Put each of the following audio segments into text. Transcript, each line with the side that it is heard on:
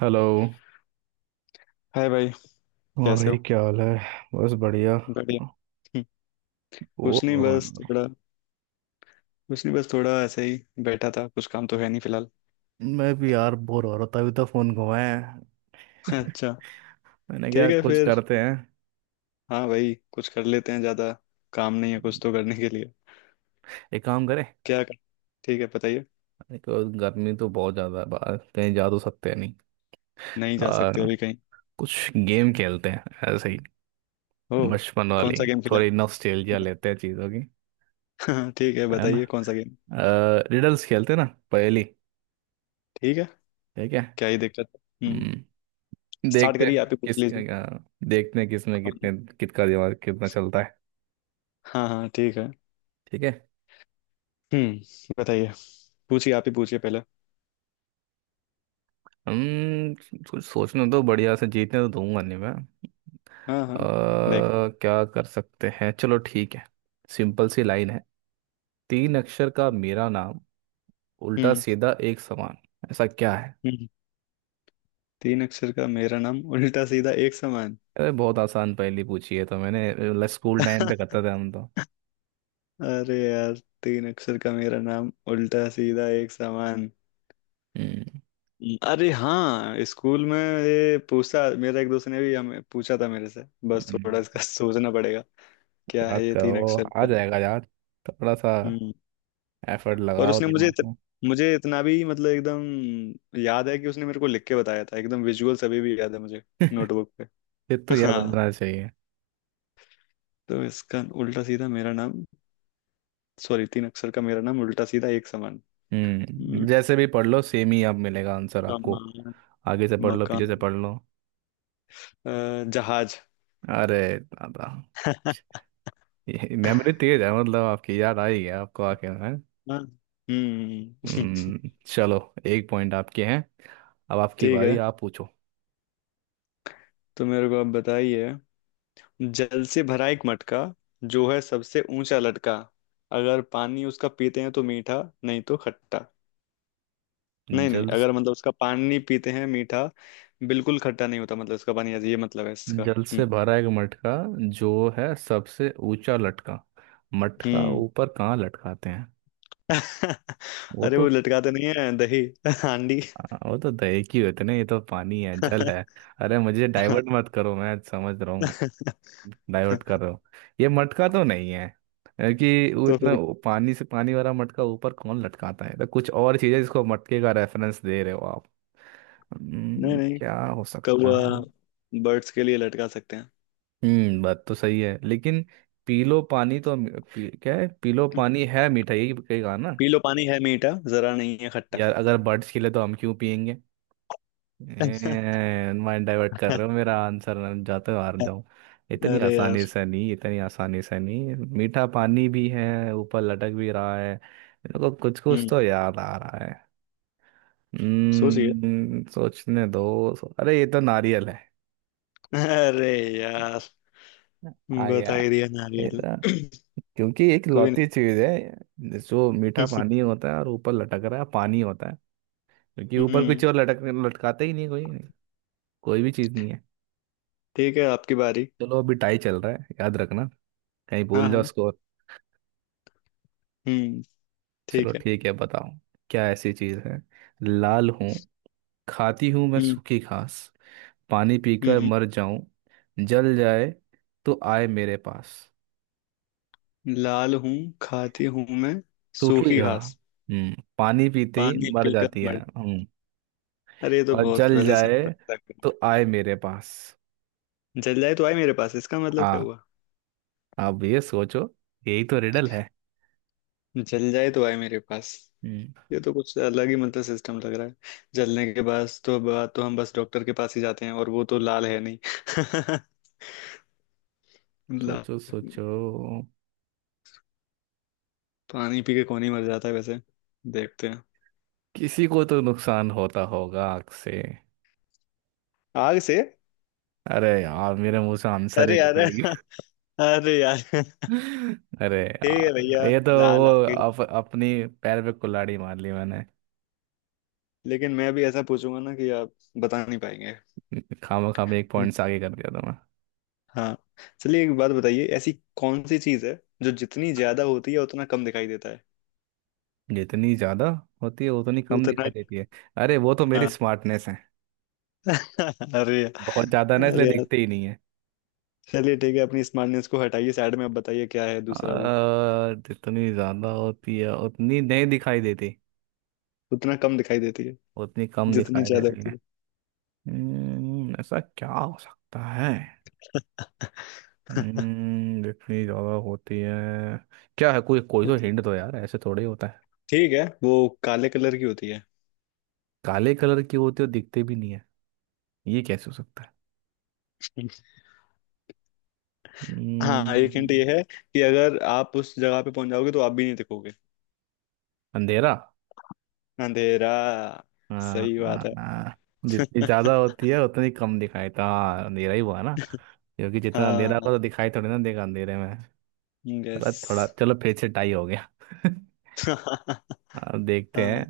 right: Hello.
left: Hi भाई,
right: और
left: कैसे हो।
right: भाई क्या हाल है? बस बढ़िया।
left: बढ़िया। हम्म, कुछ
right: बोर
left: नहीं
right: हो रहा
left: बस
right: हूँ।
left: थोड़ा। ऐसे ही बैठा था, कुछ काम तो है नहीं फिलहाल।
right: मैं भी यार बोर हो रहा था। अभी तो फोन घुमाया है
left: अच्छा।
right: मैंने। क्या
left: ठीक है
right: कुछ
left: फिर।
right: करते हैं?
left: हाँ भाई, कुछ कर लेते हैं, ज्यादा काम नहीं है कुछ तो करने के लिए।
right: एक काम करें।
left: क्या कर। ठीक है, बताइए।
right: एक गर्मी तो बहुत ज्यादा है, बाहर कहीं जा तो सकते हैं नहीं।
left: नहीं जा
right: आ,
left: सकते अभी कहीं।
right: कुछ गेम खेलते हैं, ऐसे ही,
left: हो।
right: बचपन
left: कौन
right: वाली।
left: सा गेम खेला।
right: थोड़ी नॉस्टैल्जिया लेते हैं चीजों की।
left: हाँ, ठीक है
right: है
left: बताइए,
right: ना?
left: कौन सा गेम।
right: रिडल्स खेलते हैं ना, पहेली।
left: ठीक है।
right: ठीक है।
left: क्या ही दिक्कत है। हम्म।
right: हम्म,
left: स्टार्ट
right: देखते
left: करिए,
right: हैं
left: आप ही पूछ
right: किस
left: लीजिए।
right: देखते हैं किसमें
left: कौन।
right: कितने, किसका दिमाग कितना चलता है।
left: हाँ हाँ, ठीक है।
right: ठीक है।
left: हम्म। बताइए। पूछिए, आप ही पूछिए पहले।
right: हम कुछ सोचने तो बढ़िया से, जीतने तो दूंगा नहीं मैं।
left: हाँ हाँ।
right: अ,
left: देखते हैं।
right: क्या कर सकते हैं, चलो ठीक है। सिंपल सी लाइन है। तीन अक्षर का मेरा नाम, उल्टा
left: हम्म।
right: सीधा एक समान। ऐसा क्या है?
left: हम्म। तीन अक्षर का मेरा नाम, उल्टा सीधा एक समान।
right: अरे बहुत आसान पहेली पूछी है तो मैंने, मतलब स्कूल टाइम पे करते थे हम तो।
left: अरे यार, तीन अक्षर का मेरा नाम उल्टा सीधा एक समान।
right: हम्म
left: अरे हाँ, स्कूल में ये पूछा मेरा एक दोस्त ने, भी हमें पूछा था मेरे से। बस थोड़ा इसका
right: हम्म,
left: सोचना पड़ेगा। क्या
right: याद
left: है ये तीन
right: करो,
left: अक्षर
right: आ
left: का।
right: जाएगा यार। थोड़ा सा
left: हम्म।
right: एफर्ट
left: और
right: लगाओ
left: उसने मुझे
right: दिमाग
left: इत,
right: में।
left: मुझे इतना भी मतलब एकदम याद है कि उसने मेरे को लिख के बताया था, एकदम विजुअल सभी भी याद है मुझे। नोटबुक पे।
right: ये तो याद
left: हाँ।
right: होना चाहिए।
left: तो इसका उल्टा सीधा मेरा नाम। सॉरी, तीन अक्षर का मेरा नाम उल्टा सीधा एक समान। हम्म,
right: जैसे भी पढ़ लो सेम ही अब मिलेगा आंसर आपको।
left: सामान।
right: आगे से पढ़ लो,
left: मकान।
right: पीछे से पढ़ लो।
left: जहाज।
right: अरे दादा! ये मेमोरी तेज है, मतलब आपकी। याद आ ही गया आपको, आके है।
left: हाँ। हम्म।
right: चलो। एक पॉइंट आपके हैं। अब आपकी
left: ठीक
right: बारी,
left: है,
right: आप पूछो।
left: तो मेरे को आप बताइए। जल से भरा एक मटका, जो है सबसे ऊंचा लटका, अगर पानी उसका पीते हैं तो मीठा, नहीं तो खट्टा। नहीं नहीं,
right: जल
left: अगर मतलब उसका पानी पीते हैं मीठा, बिल्कुल खट्टा नहीं होता, मतलब इसका पानी ऐसे- ये मतलब है इसका।
right: जल से
left: हम्म।
right: भरा एक मटका, जो है सबसे ऊंचा लटका। मटका
left: हम्म।
right: ऊपर कहाँ लटकाते हैं? वो
left: अरे
right: तो
left: वो लटकाते नहीं है दही हांडी।
right: वो तो दही की होते ना, ये तो पानी है, जल है। अरे मुझे डाइवर्ट मत करो, मैं समझ रहा। डाइवर्ट कर रहे हो। ये मटका तो नहीं है, है कि वो
left: तो
right: इतना,
left: फिर।
right: वो पानी से, पानी वाला मटका ऊपर कौन लटकाता है? तो कुछ और चीज़ है जिसको मटके का रेफरेंस दे रहे हो आप।
left: नहीं नहीं,
right: क्या हो सकता
left: कौवा,
right: है?
left: बर्ड्स के लिए लटका सकते हैं।
right: बात तो सही है लेकिन पीलो पानी तो क्या है, पीलो पानी है मीठा, यही कहेगा ना।
left: पी लो पानी है मीठा, जरा नहीं है खट्टा।
right: यार अगर बर्ड्स के लिए तो हम क्यों पियेंगे? माइंड डाइवर्ट कर रहे हो मेरा आंसर, मैं जाते हार जाऊं। इतनी
left: अरे यार।
right: आसानी से नहीं, इतनी आसानी से नहीं। मीठा पानी भी है, ऊपर लटक भी रहा है। इनको कुछ कुछ
left: हम्म।
right: तो याद आ रहा है।
left: सोचिए।
right: हम्म, सोचने दो। अरे ये तो नारियल है!
left: अरे यार।
right: आ गया।
left: बता ही दिया,
right: ये
left: नारियल।
right: तो, क्योंकि एक
left: कोई
right: लौती
left: नहीं।
right: चीज है जो मीठा पानी होता है और ऊपर लटक रहा है, पानी होता है। क्योंकि ऊपर कुछ
left: हम्म।
right: और लटक, लटकाते ही नहीं कोई, कोई भी चीज नहीं है।
left: ठीक है, आपकी बारी।
right: चलो, अभी टाई चल रहा है, याद रखना, कहीं
left: हाँ
right: भूल जाओ
left: हाँ।
right: स्कोर।
left: हम्म।
right: चलो
left: ठीक है।
right: ठीक है, बताओ। क्या ऐसी चीज है? लाल हूँ, खाती हूँ मैं
left: हम्म।
right: सूखी घास, पानी पीकर
left: हम्म।
right: मर जाऊं, जल जाए तो आए मेरे पास।
left: लाल हूँ, खाती हूँ मैं
right: सूखी
left: सूखी
right: घास।
left: घास,
right: हम्म, पानी पीते ही
left: पानी
right: मर
left: पीकर
right: जाती है,
left: मर।
right: हम्म।
left: अरे ये तो
right: और
left: बहुत
right: जल
left: वैसे
right: जाए
left: सिंपल लग रहा
right: तो आए मेरे पास।
left: है। जल जाए तो आए मेरे पास, इसका मतलब क्या
right: हाँ,
left: हुआ।
right: अब ये सोचो, यही तो रिडल है।
left: जल जाए तो आए मेरे पास।
right: हम्म,
left: ये तो कुछ अलग ही मतलब सिस्टम लग रहा है। जलने के बाद तो हम बस डॉक्टर के पास ही जाते हैं, और वो तो लाल है नहीं। लाल।
right: सोचो सोचो।
left: पानी पी के कौन ही मर जाता है वैसे। देखते हैं।
right: किसी को तो नुकसान होता होगा आग से।
left: आग से।
right: अरे यार, मेरे मुंह से आंसर ही
left: अरे यार
right: निकल,
left: अरे यार।
right: अरे
left: ठीक है
right: यार
left: भैया,
right: ये तो
left: लाल आ
right: वो
left: गई।
right: अपनी पैर पे कुल्हाड़ी मार ली मैंने!
left: लेकिन मैं भी ऐसा पूछूंगा ना कि आप बता नहीं पाएंगे।
right: खामा खामा एक पॉइंट से आगे कर दिया था मैं।
left: हाँ। चलिए, एक बात बताइए, ऐसी कौन सी चीज है जो जितनी ज्यादा होती है उतना कम दिखाई देता है।
right: जितनी ज्यादा होती है उतनी कम
left: उतना।
right: दिखाई देती है? अरे वो तो मेरी
left: हाँ।
right: स्मार्टनेस है!
left: अरे
right: बहुत ज्यादा ना, इसलिए
left: अरे।
right: दिखते ही नहीं है।
left: चलिए ठीक है, अपनी स्मार्टनेस को हटाइए साइड में, अब बताइए क्या है दूसरा वो।
right: जितनी ज्यादा होती है उतनी नहीं दिखाई देती,
left: उतना कम दिखाई देती है।
right: उतनी कम
left: जितनी
right: दिखाई
left: ज्यादा
right: देती
left: होती
right: है।
left: है।
right: ऐसा क्या हो सकता है? जितनी ज्यादा होती है, क्या है, कोई, कोई तो
left: उत-
right: हिंट दो यार, ऐसे थोड़ी होता है।
left: ठीक है, वो काले कलर की होती है।
right: काले कलर के होते और दिखते भी नहीं है, ये कैसे हो सकता है?
left: हाँ, एक हिंट
right: हम्म,
left: ये है कि अगर आप उस जगह पे पहुंच जाओगे तो आप भी नहीं दिखोगे।
right: अंधेरा।
left: अंधेरा।
right: आ, आ,
left: सही बात है।
right: आ, जितनी ज्यादा होती है उतनी कम दिखाई था, हाँ, अंधेरा ही हुआ ना। क्योंकि जितना अंधेरा
left: हाँ।
right: होगा तो दिखाई थोड़ी ना देगा अंधेरे में। चलो
left: यस।
right: थोड़ा, चलो फिर से टाई हो गया।
left: हाँ।
right: अब देखते हैं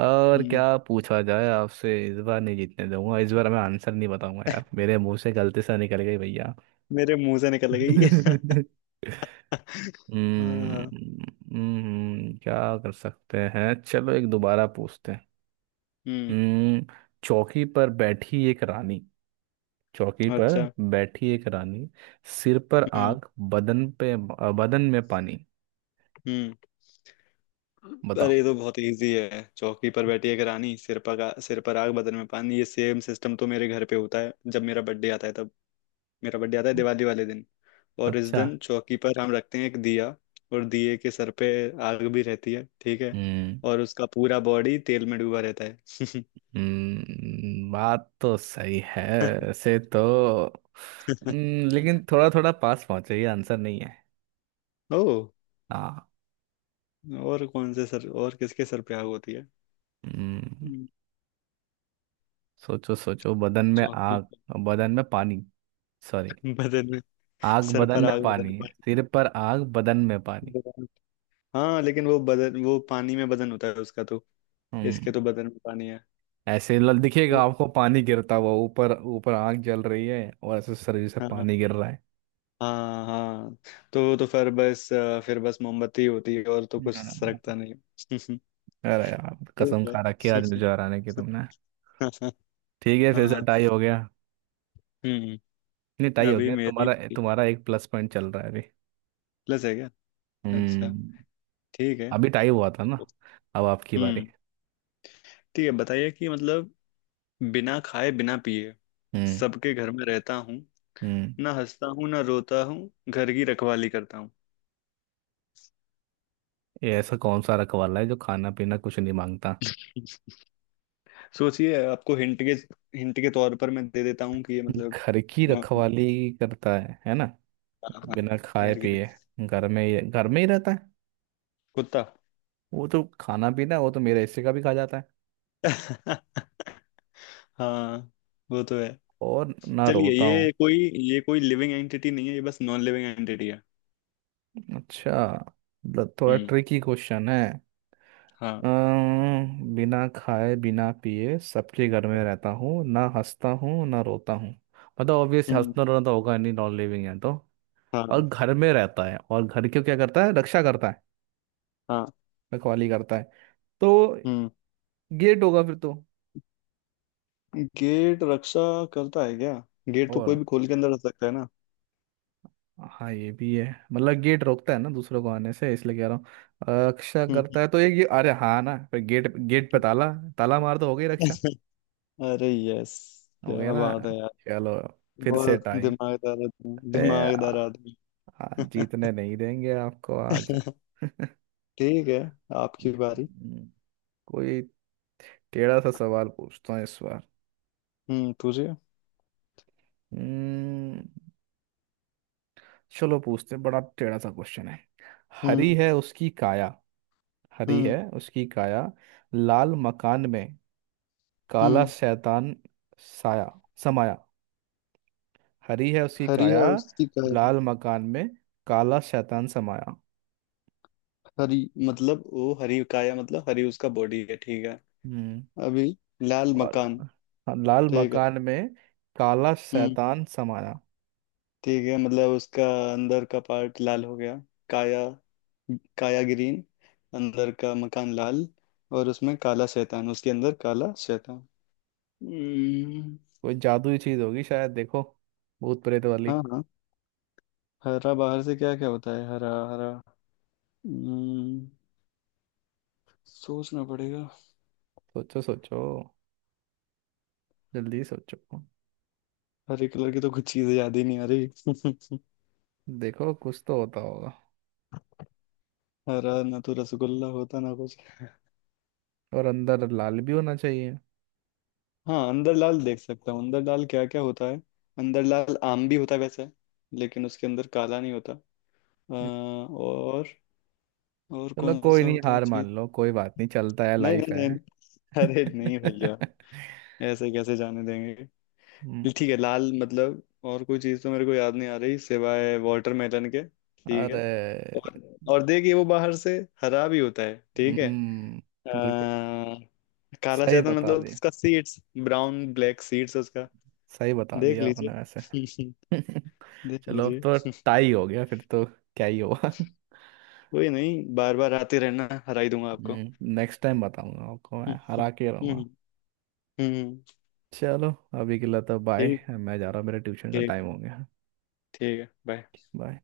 right: और
left: हम्म,
right: क्या पूछा जाए आपसे, इस बार नहीं जीतने दूंगा। इस बार मैं आंसर नहीं बताऊंगा यार, मेरे मुंह से गलती से निकल गई भैया।
left: मेरे मुंह से निकल गई। हाँ।
right: हम्म क्या कर सकते हैं, चलो एक दोबारा पूछते हैं।
left: हम्म।
right: हम्म। चौकी पर बैठी एक रानी, चौकी पर
left: अच्छा।
right: बैठी एक रानी, सिर पर
left: हम्म।
right: आग, बदन पे बदन में पानी।
left: हम्म। अरे
right: बताओ।
left: ये तो बहुत इजी है, चौकी पर बैठी है रानी, सिर पर आग बदन में पानी, ये सेम सिस्टम तो मेरे घर पे होता है जब मेरा बर्थडे आता है तब। मेरा बर्थडे आता है दिवाली वाले दिन, और इस
right: अच्छा।
left: दिन चौकी पर हम रखते हैं एक दिया, और दिए के सर पे आग भी रहती है, ठीक है।
right: हम्म।
left: और उसका पूरा बॉडी तेल में डूबा रहता है।
right: बात तो सही है, ऐसे तो, लेकिन थोड़ा थोड़ा पास पहुंचे, ये आंसर नहीं है।
left: ओ।
right: हाँ।
left: और कौन से सर और किसके सर पे आग होती है।
right: हम्म
left: हम्म,
right: सोचो सोचो, बदन में
left: चौकी
right: आग,
left: पर।
right: बदन में पानी, सॉरी,
left: बदन में।
right: आग
left: सर
right: बदन
left: पर
right: में
left: आग बदन
right: पानी,
left: में
right: सिर पर आग बदन में पानी।
left: पानी। हाँ, लेकिन वो बदन वो पानी में बदन होता है उसका तो,
right: हम्म।
left: इसके तो बदन में पानी है।
right: ऐसे दिखेगा आपको पानी गिरता हुआ, ऊपर ऊपर आग जल रही है और ऐसे शरीर से
left: हाँ
right: पानी गिर रहा है।
left: हाँ। हाँ। तो फिर बस फिर बस मोमबत्ती होती है और तो कुछ
right: हम्म।
left: सरकता नहीं।
right: अरे यार,
left: ठीक
right: कसम
left: है।
right: खा रखी है आज मुझे हराने की तुमने! ठीक है, फिर से
left: हाँ।
right: टाई हो गया।
left: हम्म।
right: नहीं, टाई हो
left: अभी
right: गया?
left: मेरी
right: तुम्हारा तुम्हारा एक प्लस पॉइंट चल रहा है अभी।
left: प्लस है क्या। अच्छा।
right: हम्म।
left: ठीक है।
right: अभी टाई हुआ था ना? अब आपकी बारी।
left: हम्म। ठीक है, बताइए कि मतलब, बिना खाए बिना पिए
right: हम्म।
left: सबके घर में रहता हूँ,
right: हम्म।
left: ना हंसता हूँ ना रोता हूँ, घर की रखवाली करता हूँ।
right: ये ऐसा कौन सा रखवाला है जो खाना पीना कुछ नहीं मांगता?
left: सोचिए आपको हिंट के तौर पर मैं दे देता हूँ कि ये मतलब।
right: घर की रखवाली करता है ना?
left: हाँ हाँ।
right: बिना खाए
left: घर के।
right: पिए, घर में ही रहता है।
left: कुत्ता।
right: वो तो खाना पीना, वो तो मेरे हिस्से का भी खा जाता है।
left: हाँ, वो तो है।
right: और ना
left: चलिए,
right: रोता हूँ।
left: ये कोई लिविंग एंटिटी नहीं है, ये बस नॉन लिविंग एंटिटी है।
right: अच्छा। मतलब थोड़ा
left: हम्म।
right: ट्रिकी क्वेश्चन है।
left: हाँ।
right: बिना खाए बिना पिए, सबके घर में रहता हूँ, ना हंसता हूँ ना रोता हूँ। मतलब ऑब्वियस
left: हम्म।
right: हंसना रोना तो होगा नहीं, नॉन लिविंग है तो। और
left: हाँ
right: घर में रहता है, और घर की क्या करता है, रक्षा करता है,
left: हाँ।
right: रखवाली करता है। तो
left: हम्म।
right: गेट होगा फिर तो।
left: गेट रक्षा करता है क्या। गेट तो
right: और
left: कोई भी खोल के अंदर रख सकता है ना।
right: हाँ, ये भी है। मतलब गेट रोकता है ना दूसरों को आने से, इसलिए कह रहा हूँ। रक्षा
left: हम्म।
right: करता है, तो ये अरे हाँ ना, पर गेट गेट पे ताला, ताला मार तो हो गई रक्षा।
left: अरे यस,
right: हो
left: क्या
right: गया ना।
left: बात है यार।
right: चलो, फिर से
left: बहुत
right: टाई।
left: दिमागदार आदमी
right: ए आ,
left: दिमागदार आदमी।
right: जीतने नहीं देंगे आपको आज।
left: ठीक है, आपकी बारी।
right: कोई टेढ़ा सा सवाल पूछता हूँ इस बार।
left: तुझे।
right: हम्म, चलो पूछते हैं, बड़ा टेढ़ा सा क्वेश्चन है। हरी
left: हम्म।
right: है उसकी काया, हरी
left: हम्म।
right: है उसकी काया, लाल मकान में काला
left: हम्म।
right: शैतान साया समाया। हरी है उसकी
left: हरी
right: काया,
left: है उसकी काया।
right: लाल मकान में काला शैतान समाया।
left: हरी। मतलब वो हरी काया मतलब हरी उसका बॉडी है, ठीक है।
right: हम्म।
left: अभी लाल
right: और,
left: मकान।
right: हाँ, लाल
left: ठीक है।
right: मकान में काला
left: हम्म।
right: शैतान समाया।
left: ठीक है, मतलब उसका अंदर का पार्ट लाल हो गया। काया। काया ग्रीन, अंदर का मकान लाल, और उसमें काला शैतान, उसके अंदर काला शैतान। हम्म।
right: कोई जादुई चीज होगी शायद, देखो, भूत प्रेत वाली।
left: हाँ हाँ। हरा बाहर से, क्या क्या होता है हरा हरा। हम्म। सोचना पड़ेगा।
right: सोचो सोचो, जल्दी सोचो।
left: हरे कलर की तो कुछ चीजें याद ही नहीं आ रही।
right: देखो कुछ तो होता होगा।
left: हरा ना तो रसगुल्ला होता ना कुछ।
right: और अंदर लाल भी होना चाहिए।
left: हाँ अंदरलाल देख सकता हूँ, अंदरलाल क्या क्या होता है। अंदरलाल आम भी होता है वैसे, लेकिन उसके अंदर काला नहीं होता। अ,
right: हम्म,
left: और और
right: चलो
left: कौन
right: कोई
left: सा
right: नहीं,
left: होता है
right: हार
left: चीज।
right: मान लो, कोई बात नहीं, चलता है,
left: नहीं
right: लाइफ
left: नहीं नहीं।
right: है।
left: अरे नहीं भैया, ऐसे कैसे जाने देंगे।
right: हम्म,
left: ठीक है, लाल मतलब। और कोई चीज तो मेरे को याद नहीं आ रही सिवाय वाटरमेलन के, ठीक है।
right: अरे
left: और और देखिए, वो बाहर से हरा भी होता है, ठीक है।
right: हम्म, बिल्कुल।
left: अ, काला
right: सही
left: शैतान
right: बता
left: मतलब
right: दिया,
left: उसका सीड्स, ब्राउन ब्लैक सीड्स उसका।
right: सही बता
left: देख
right: दिया
left: लीजिए।
right: आपने वैसे।
left: देख
right: चलो अब तो
left: लीजिए।
right: टाई हो गया फिर तो, क्या ही होगा।
left: कोई नहीं, बार बार आते रहना, हरा ही दूंगा आपको।
right: नेक्स्ट टाइम बताऊंगा आपको,
left: हम्म।
right: मैं हरा के
left: हम्म।
right: रहूंगा।
left: हम्म,
right: चलो, अभी के लिए तो बाय,
left: ठीक।
right: मैं जा रहा हूँ, मेरे ट्यूशन का
left: ठीक।
right: टाइम हो गया।
left: ठीक है बाय।
right: बाय।